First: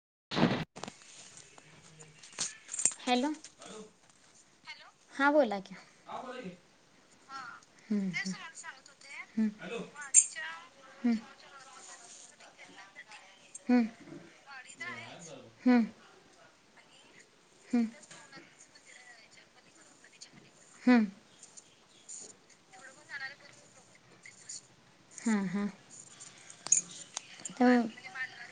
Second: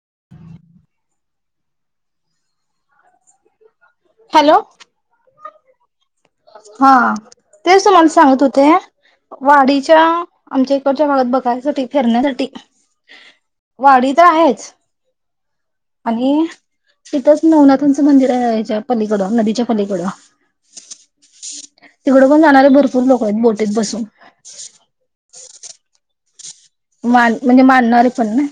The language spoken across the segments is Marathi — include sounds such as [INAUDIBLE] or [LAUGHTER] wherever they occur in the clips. [INAUDIBLE] Hello hello. हां बोला की हा तेच तुम्हाला हम्म सांगत होते, हम्म वाडीच्या आमच्या इकडच्या हम्म भागात बघायसाठी, फीरण्यासाठी ते हम्म वाडी तर आहेच. हम्म आणि. तिथंच हम्म नवनाथांचं मंदिर आहे याच्यात. पलीकडं नदीच्या पलीकडं. हम्म. तिकड पण जाणारे भरपूर लोक आहेत, बोटीत बसून. हां हां. मान म्हणजे हम्म, मानणारे पण ना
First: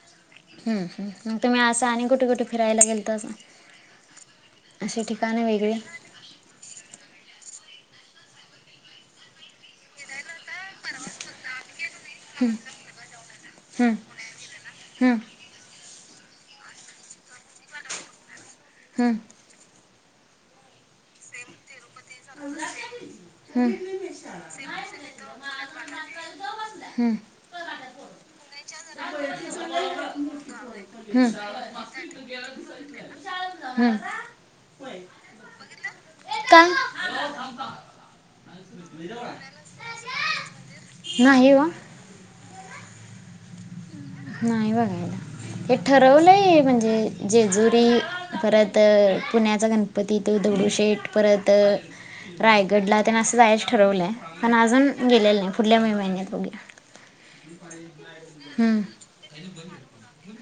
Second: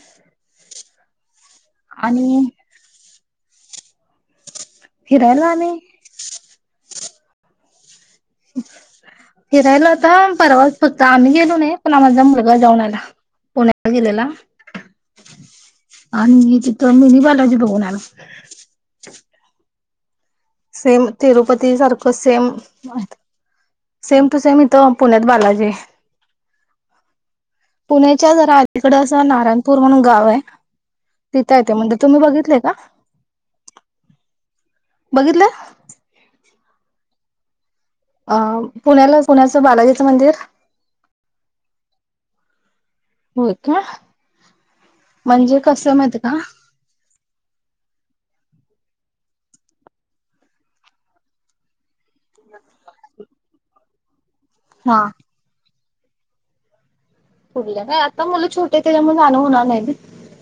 ह, मग तुम्ही असं आणि कुठे-कुठे फिरायला गेलतासा. असे ठिकाणे फिरायला वेगळे. आम्ही फिरायला आता परवाच फक्त आम्ही गेलो नाही. पण माझा मुलगा जाऊन आला पुण्याला गेलेला. आणि तिथं मिनी बालाजी बघून आला. हम्म. सेम, तिरुपती सारखं सेम. सेम टू सेम इथ पुण्यात बालाजी आहे, पुण्याच्या जरा अलीकड असं नारायणपूर म्हणून गाव आहे, तिथं आहे ते मंदिर तुम्ही बघितले का. बघितलं. पत्ता. अं पुण्याला पुण्याचं बालाजीचं मंदिर. नाही हो होय का. नाही बघायला म्हणजे हे कसं माहित का ठरवलंय, म्हणजे जेजुरी परत. तर पुण्याचा गणपती तो दगडूशेठ परत. रायगड ला तेन असं जायच ठरवलंय. पण अजून हा गेलेले नाही, फुडल्या मे महिन्यात. ेते आहे [UNINTELLIGIBLE] फुडल्या काय. आता मुलं छोटे हम्म त्याच्यामुळे जाणं होणार नाही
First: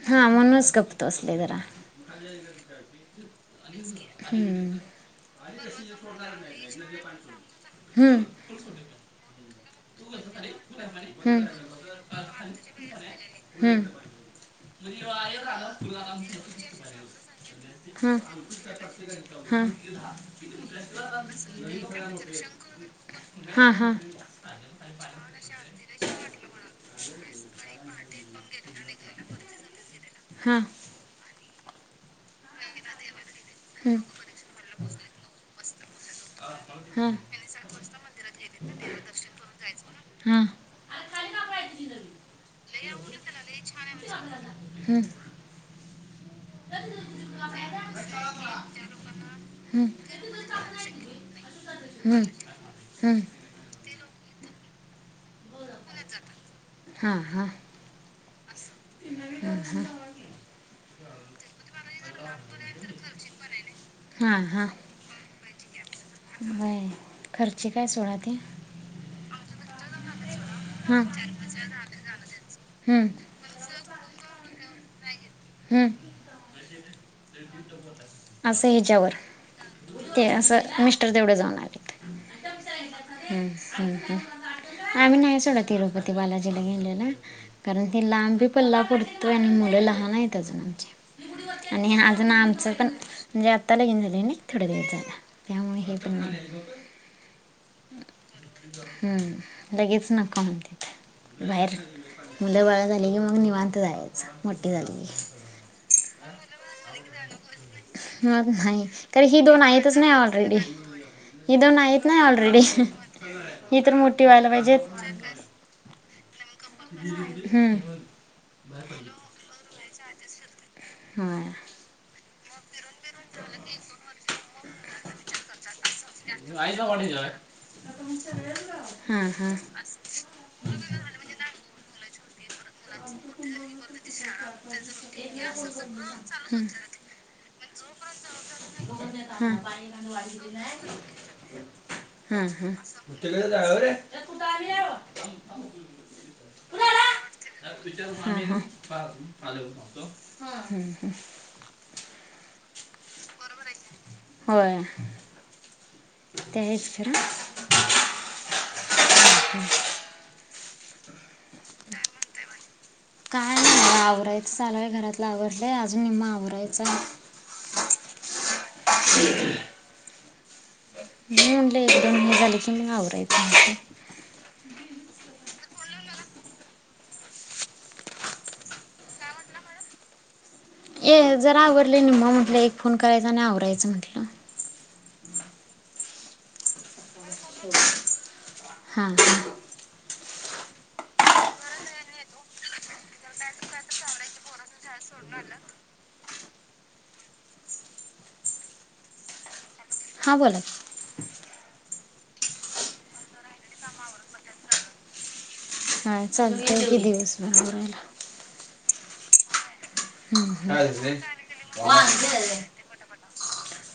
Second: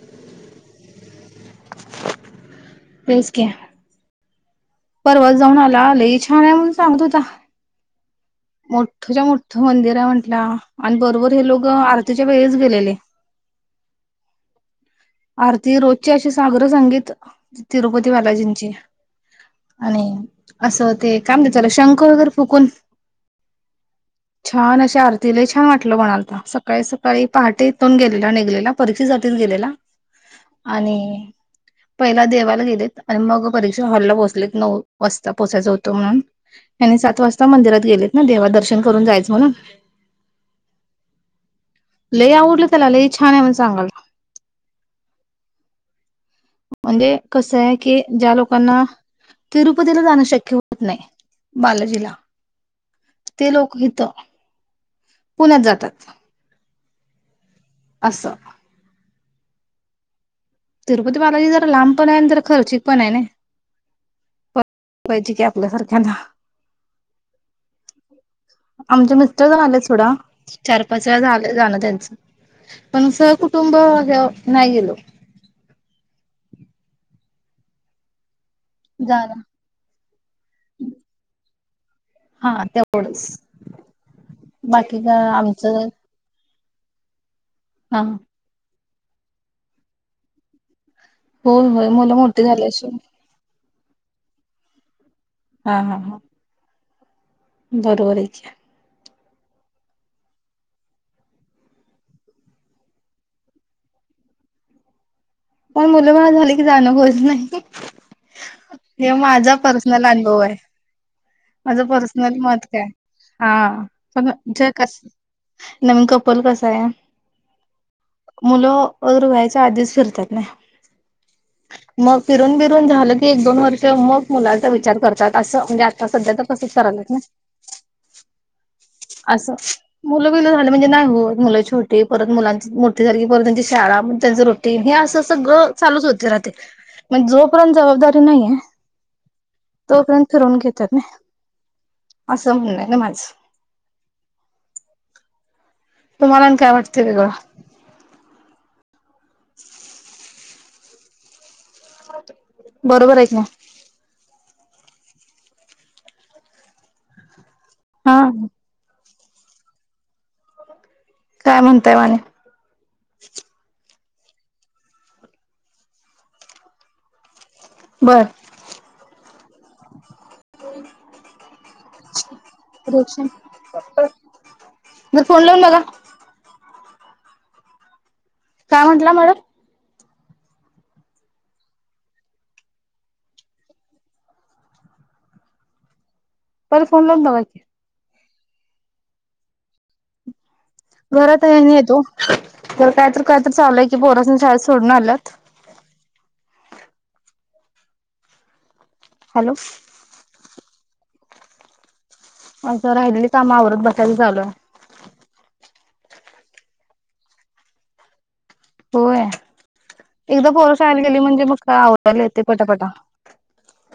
हा म्हणूनच गप्प तो असतोय जरा. तेच की. हं. परवाच जाऊन आला लई छान आहे, म्हणून सांगत होता. हम्म. मोठच्या-मोठ मंदिर आहे म्हंटला आणि बरोबर हं. हे लोक आरतीच्या वेळीच गेलेले. हं. आरती रोजची अशी सागरं-संगीत तिरुपती हं. बालाजींची. हं. आणि असं ते काय म्हणतेलं शंख वगैरे फुकून हां हां हां छान अशा आरतीला छान वाटलं म्हणालता सकाळी सकाळी पहाटे हितून गेलेला निघलेला परीक्षेसाठीच गेलेला. हं. आणि पहिला देवायला गेलेत आणि मग परीक्षा हॉलला पोहचलेत नऊ वाजता पोचायच होत तो म्हणुन आणि हां सात वाजता मंदिरात गेलेत ना देवा दर्शन करून जायच म्हणून हां लय आवडलं त्याला लय छान आहे म्हण सांगालय हं म्हणजे कस ये की ज्या लोकांना हं. तिरुपतीला जाणं शक्य हो होतं नाय. बालाजीला हं. हं. ते लोक हित पुण्यात जातात हा हा असं [INAUDIBLE] तिरुपती बालाजी जर लांब पण आहे तर खर्चिक पण आहे नाय [UNINTELLIGIBLE] आपल्याला सारख व्हय खर्चिक हाय सोडा आमचे मिस्टर आलेत सोडा चार हां पाच वेळा झाल जाणं त्यांचं हं, पण सहकुटुंब हे नाय गेलो हं. [UNINTELLIGIBLE] असं ह्याच्यावर जाणं ते असं मिस्टर तेवढ जाऊन आले. हा तेवढंच हूं हूं हूं बाकी का आम्ही नाही सोडा आमचं तिरुपती बालाजी त्याला गेलेला कारण हा ते लांब ये पल्ला परत ट्रेन मुळं मुलं लहान आहेत. अजून आमचे होय होय मुलं मोठी झाल्याशिवाय [UNINTELLIGIBLE] त्याला घेऊन थोड्या दिवस जाऊद्या हा त्यामुळे हे हा पण हा नाय बरोबर हाय की हं लगेच नका म्हणत्यात बाहेर मुलं बाळ झाली की मग निवांत जायचं मोठी झाली की पण मुल बाळ झाल की होत नाही मग नाही हे कारण ही माझा दोन आहेतच पर्सनल नाही अनुभव आहे ऑलरेडी ही दोन माझ आहेत ना पर्सनल ऑलरेडी मत काय हा ही तर मोठी पण व्हायला ज पाहिजेत कस. पण कस आहे हम्म मुलं बाळ व्हायच्या आधीच. करतात. नाही. ह. ग फिरून झालं की एक दोन वर्ष मग मुलांचा विचार करतात असं म्हणजे सध्या तर हां कसच कराला ना हां असं मुलं बिलं झालं म्हणजे नाही होत मुलं छोटी परत मुलांची मोठी झाली की परत त्यांची शाळा त्यांच रूटीन हे असं. सगळ चालूच होते म्हणज जोपर्यंत जबाबदारी नाहीये तोपर्यंत फिरून घेत नाही. हम् हम्कडे जा रे. तुम्हाला काय वाटतं हॅलो वेगळं मतो हम हम् हम्. बरोबर आहे ना. होय. तेज करा हा. हम् हम. काय म्हणताय माणे काय नाही मला आवरायचं चालय घरातलं आवरडलंय अजून निम आवरायचां. बर. मन लबड होणे ग ल की जर मगवरा प [INAUDIBLE] काय म्हंटलं मॅडम. ये जरा आवरडले मग म्हटलं एक फोन करायचा आणि आवडयचं म्हटलं. पररे फोन लागून जा. हो. हा हा. घरात आहे नाही येतो तर कायत कायत चाललंय की पोरसने शाळेत सोडून आल्यात हॅलो. हा बोला. असं राहिलेली कामावरच बसायला चालू. ह चालते की दिवस मिवरयला होय. एकदा पोरशायला गेली म्हणजे मग का आवडला येत पटापटा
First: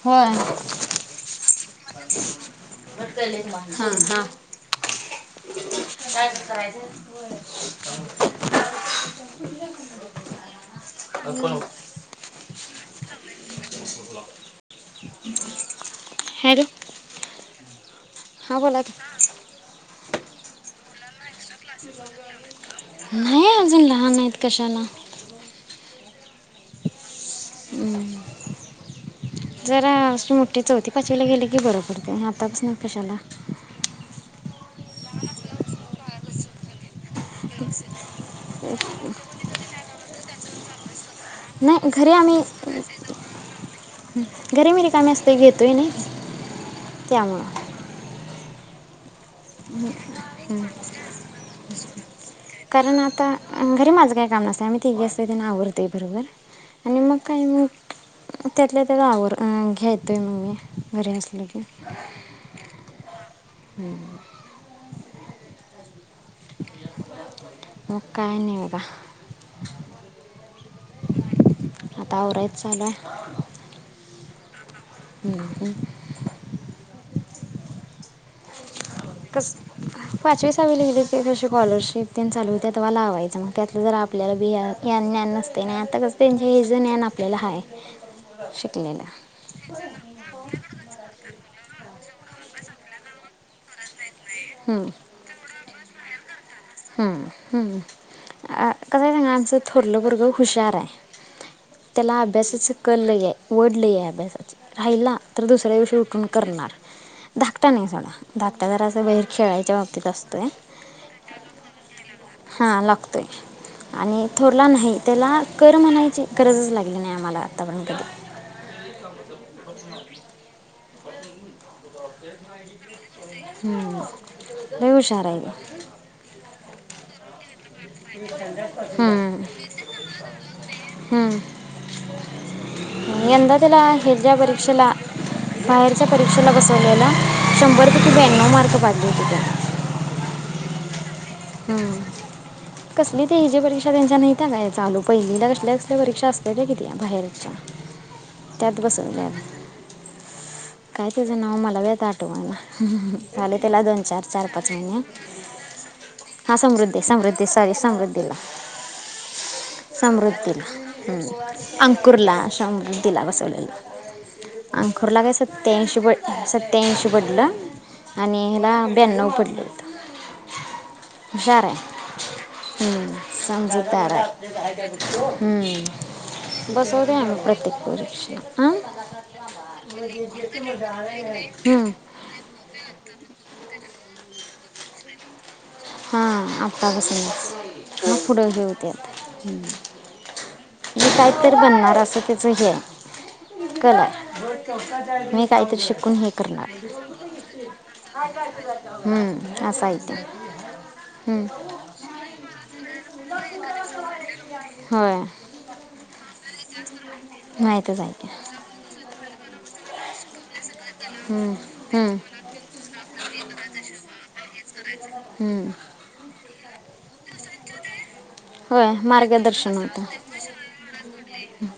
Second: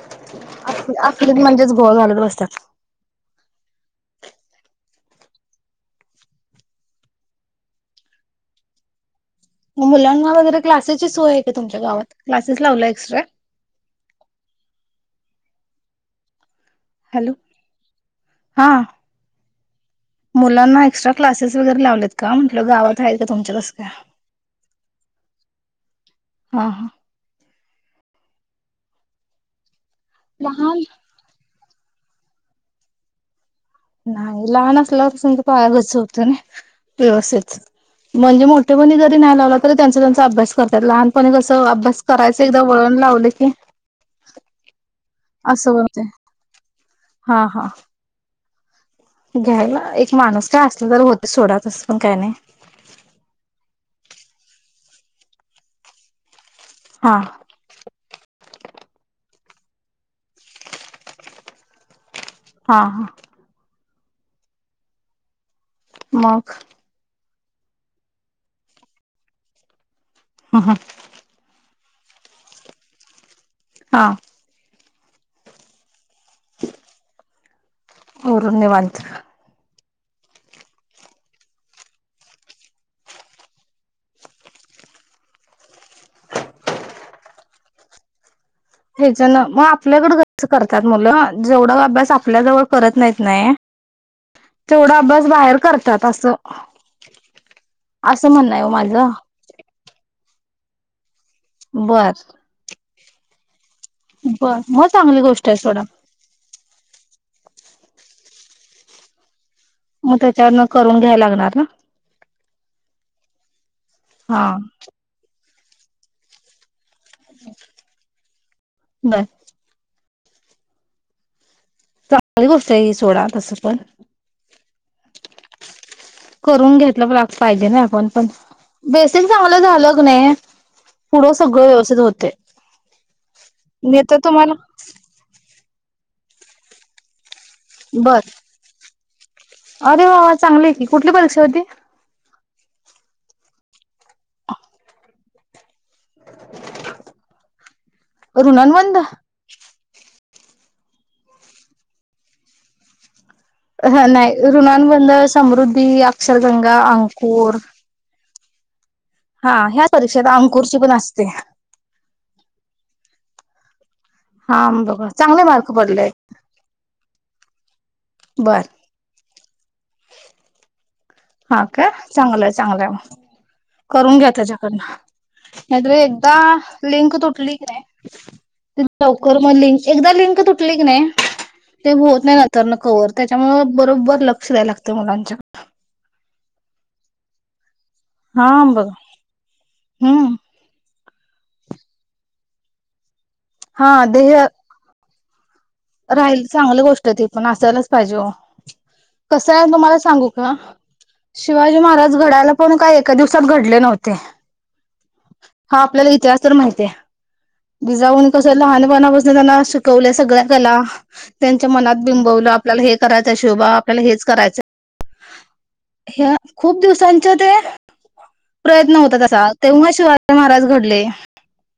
होय आखरीत म्हणजेच घव घलत बसतात. हा हा. मुलांना वगैरे क्लासेसची सोय आहे का तुमच्या गावात? क्लासेस लावलाय एक्स्ट्रा? हॅलो हॅलो हा बोला मुलांना एक्स्ट्रा क्लासेस वगैरे लावलेत का म्हण नाही अजून लहान आहेत कशाला हा ह हम्म जरा अशी मोठी लहान चौथी पाचवीला गेले की बर का आतापसन कशाला नाही लहान असल्यापासूनच पाया गच होतं ना व्यवस्थित म्हणजे मोठेपणी जरी नाही लावला तरी त्यांचा त्यांचा अभ्यास करतात. लहान पणी कसं नाही अभ्यास घरी करायच आम्ही एकदा वळण लावल की घरी मी रिकामी असते असं घेतोय होतय, नाही हा त्यामुळं हा घ्यायला एक माणूस काय असला तर होतय सोडा तसं पण काय नाही कारण आता घरी माझं काही काम नसत आम्ही तिघे असतो त्यांन आवरतय भराभर आणि हा मग काय म त्यातला त्याचा आवर घेतोय मग् मी घरी असले की हा हा हम्म मग मग काय नाही बघा. ह हा आता आवरायच चालूय हा हम आवरून निवांत कस पाचवी सावी ल ते कशी स्कॉलरशिप तेन चालू होते तेव्हा लावायचं मग त्यातलं जरा आपल्याला बि ग्या- ज्ञान नसतय ना ताच त्यांचे हे ज ज्ञान आपल्याला आहे. शिकलेलं ह्याच्या ना मग आपल्याकड कस करत मुलं जेवढं अभ्यास आपल्या जवळ करत नाहीत नाही तेवढा अभ्यास बाहेर करत त्यात असं हम्म हम् असं म्हणणं आहे ओ माझं कसय सांगा आमचं थोरलं पोरगं हुशाराय बर तेला अभ्यासाच अक्कल लईये. वढ लईये अभ्यासाची बर मग राहिला चांगली तर गोष्ट आहे दुसऱ्या सोडा दिवशी उठून करणार. धाकटा नाही सोडा धाकटा जरा असं वैर खेळाळच. मग त्याच्यावरन करून घ्यायला लागणार ना. हा लागतोय. आणि हा थोरला नाही त्याला कर म्हणायची गरजच लागत. बर [UNINTELLIGIBLE] चांगली गोष्ट ही सोडा तसं पण लई हुशार आहे करून घेतलं पाहिजे ना आपण पण बेसिक तो. चांगलं झालं क नाही पुढं सगळं व्यवस्थित होतय यंदा त्याला तर ह्याच्या तुम्हाला परीक्षेला बाहेरच्या परीक्षेला बस. स वला [UNINTELLIGIBLE] शंभर कि बर ब्याण्णव मार्क पा द क [INAUDIBLE] अरे वा वा चांगले आहे की कुठली परीक्षा? होती हम्म. कसली ते हेजी परीक्षा त्यांच्या नाही काय चालू पहिली कसल्या परीक्षा असतल्या कि त्या बाहेरच्या त्यात ऋणानुबंध बसवल्या काय त्याचं नाव मला बी आठवना- हा नाही ऋणानुबंद, समृद्धी, हां अक्षरगंगा, समृद्धी समृद्धी अंकूर सॉरी समृद्धीला समृद्धीला अंकुरची पण असते ह अंकुरला सम तिला बसवलेलं. हा बघा अंखुरला का चांगले मार्क सत्याऐंशी पडले ब सत्याऐंशी पडलं? आणि बर ह्याला ब्याण्णव पडलेत. हा काय, चांगलंय चांगलंय समजूतदार करून घ्या आहे त्याच्या नाहीतर हम्म. एकदा बसवते लिंक आम्ही तुटली की प्रत्येक परीक्षा नाई हां लवकर म लिंक एकदा लिंक तुटली की नाई ते होत नाही नंतर न कवर त्याच्यामुळे बरोबर ल लक्ष द्याला लागतं मुलांच्या हां आपका का स [INAUDIBLE] हा बघ, हम्म. मी काहीतरी बनणार असं त्याचं हे आहे. हा कल आहे देह. [INAUDIBLE] हे राहिल करणार चांगली गोष्ट आहे त पण असायलाच पाहिजे हो, कसं हम्म, आहे असं तुम्हाला ते सांगू का? हम्म, शिवाजी महाराज घडायला पण काही एका दिवसात घडले नव्हते होय हा आपल्याला इतिहास तर माहितीय माहीतच आहे ते जिजाऊन कसं लहानपणा पाक त्यांना शिकवल्या सगळ्या कला हम्म, त्यांच्या मनात हम्म, बिंबवलं आपल्याला हे करायच शिवबा त्याला हेच करायचं हम्म. हे खूप दिवसांचे ते होय प्रयत्न होता तसा मार्गदर्शन तेव्हा होतं शिवाजी महाराज घडले.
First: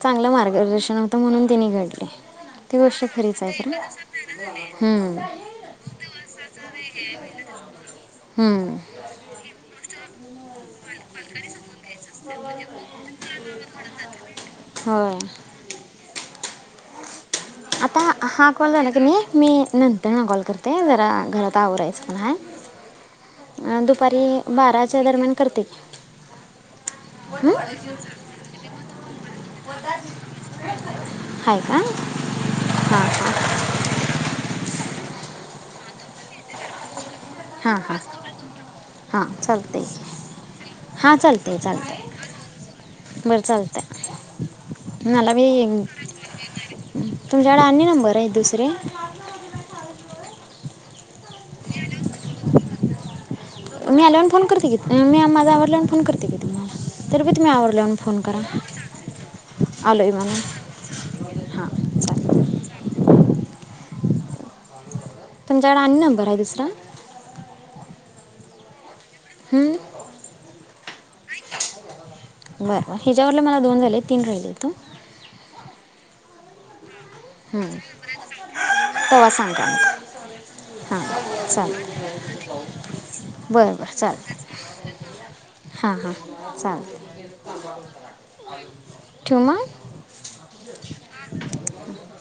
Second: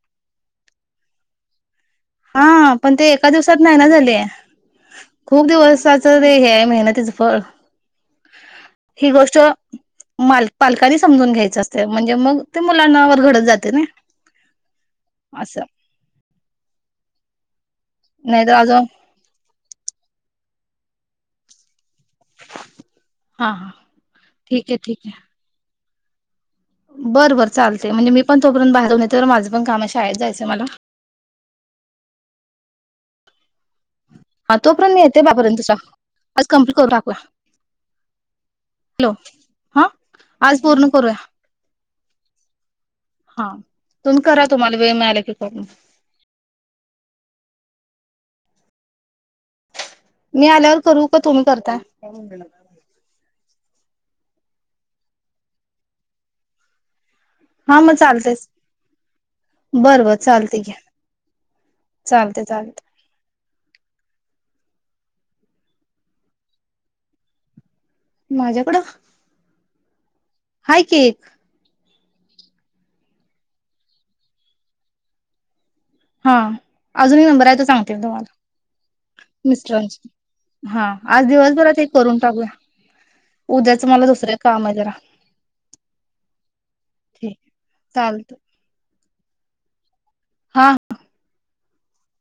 चांगलं मार्गदर्शन होतं, म्हणून तिने घडलं हां पण ते एका दिवसात नाही ना झाले, हम्म, खूप दिवसाच ते हे आहे मेहनत तिचं फळ हम्म. हि गोष्ट माल पालकांनी समजून घ्यायच असते म्हणजे मग ते मुलांनावर घडत जाते ना होय असं. आता नाही हा तर कॉल अजून झाला की नाई मी नंतर न कॉल करते ते जरा घरात आवररायचं पण हाय. हा हा अह दुपारी ठीक आहे ठीक बाराच्या दरम्यान करते बरं बरं हं? चालते म्हणजे मी पण तोपर्यंत बाहेरून येते ना माझ पण काम शाळेत जायचंय मला हा हा. हा तोपर्यंत येते [UNINTELLIGIBLE] आज कमप्लीट करून टाकूया. हां हां हां हॅलो हां चालते हा आज पूर्ण करूया हां चालते चालते बरं हा चालतंय तुम्ही करा तुम्हाला वेळ मिळाला की मला कॉल. तुझ्याकडे आनी नंबर आहेत दुसरे? मी आल्यावर करू का तुम्ही करताय? मी आल्यावर फोन करते की, मी माझ आवरल्यावर फोन करते की तुम्हाला. तर बी तुम्ही हा मग आवडल्यावर फोन चालतय करा आलो बरं आहे बरं चालतय म्हणून की हां चालतय चालेल चालतय तुमच्याकडे आनी नंबर आहे दुसरा? माझ्याकडं? हम्म. हाय की एक. बरं बरं ह्याच्यावरन मला दोन झाले तीन राहिलेत हॉग हा. अजूनही नंबराच सांगतील तुम्हाला तेव्हा सांगा मिस्टरांची मग हा हां आज दिवसभरात चालेल हे करून टाकूया बरं उद्याच बरं मला चालेल दुसरे काम आहे जरा. हां हां चालतं ठीके चालत. हा हा. [UNINTELLIGIBLE]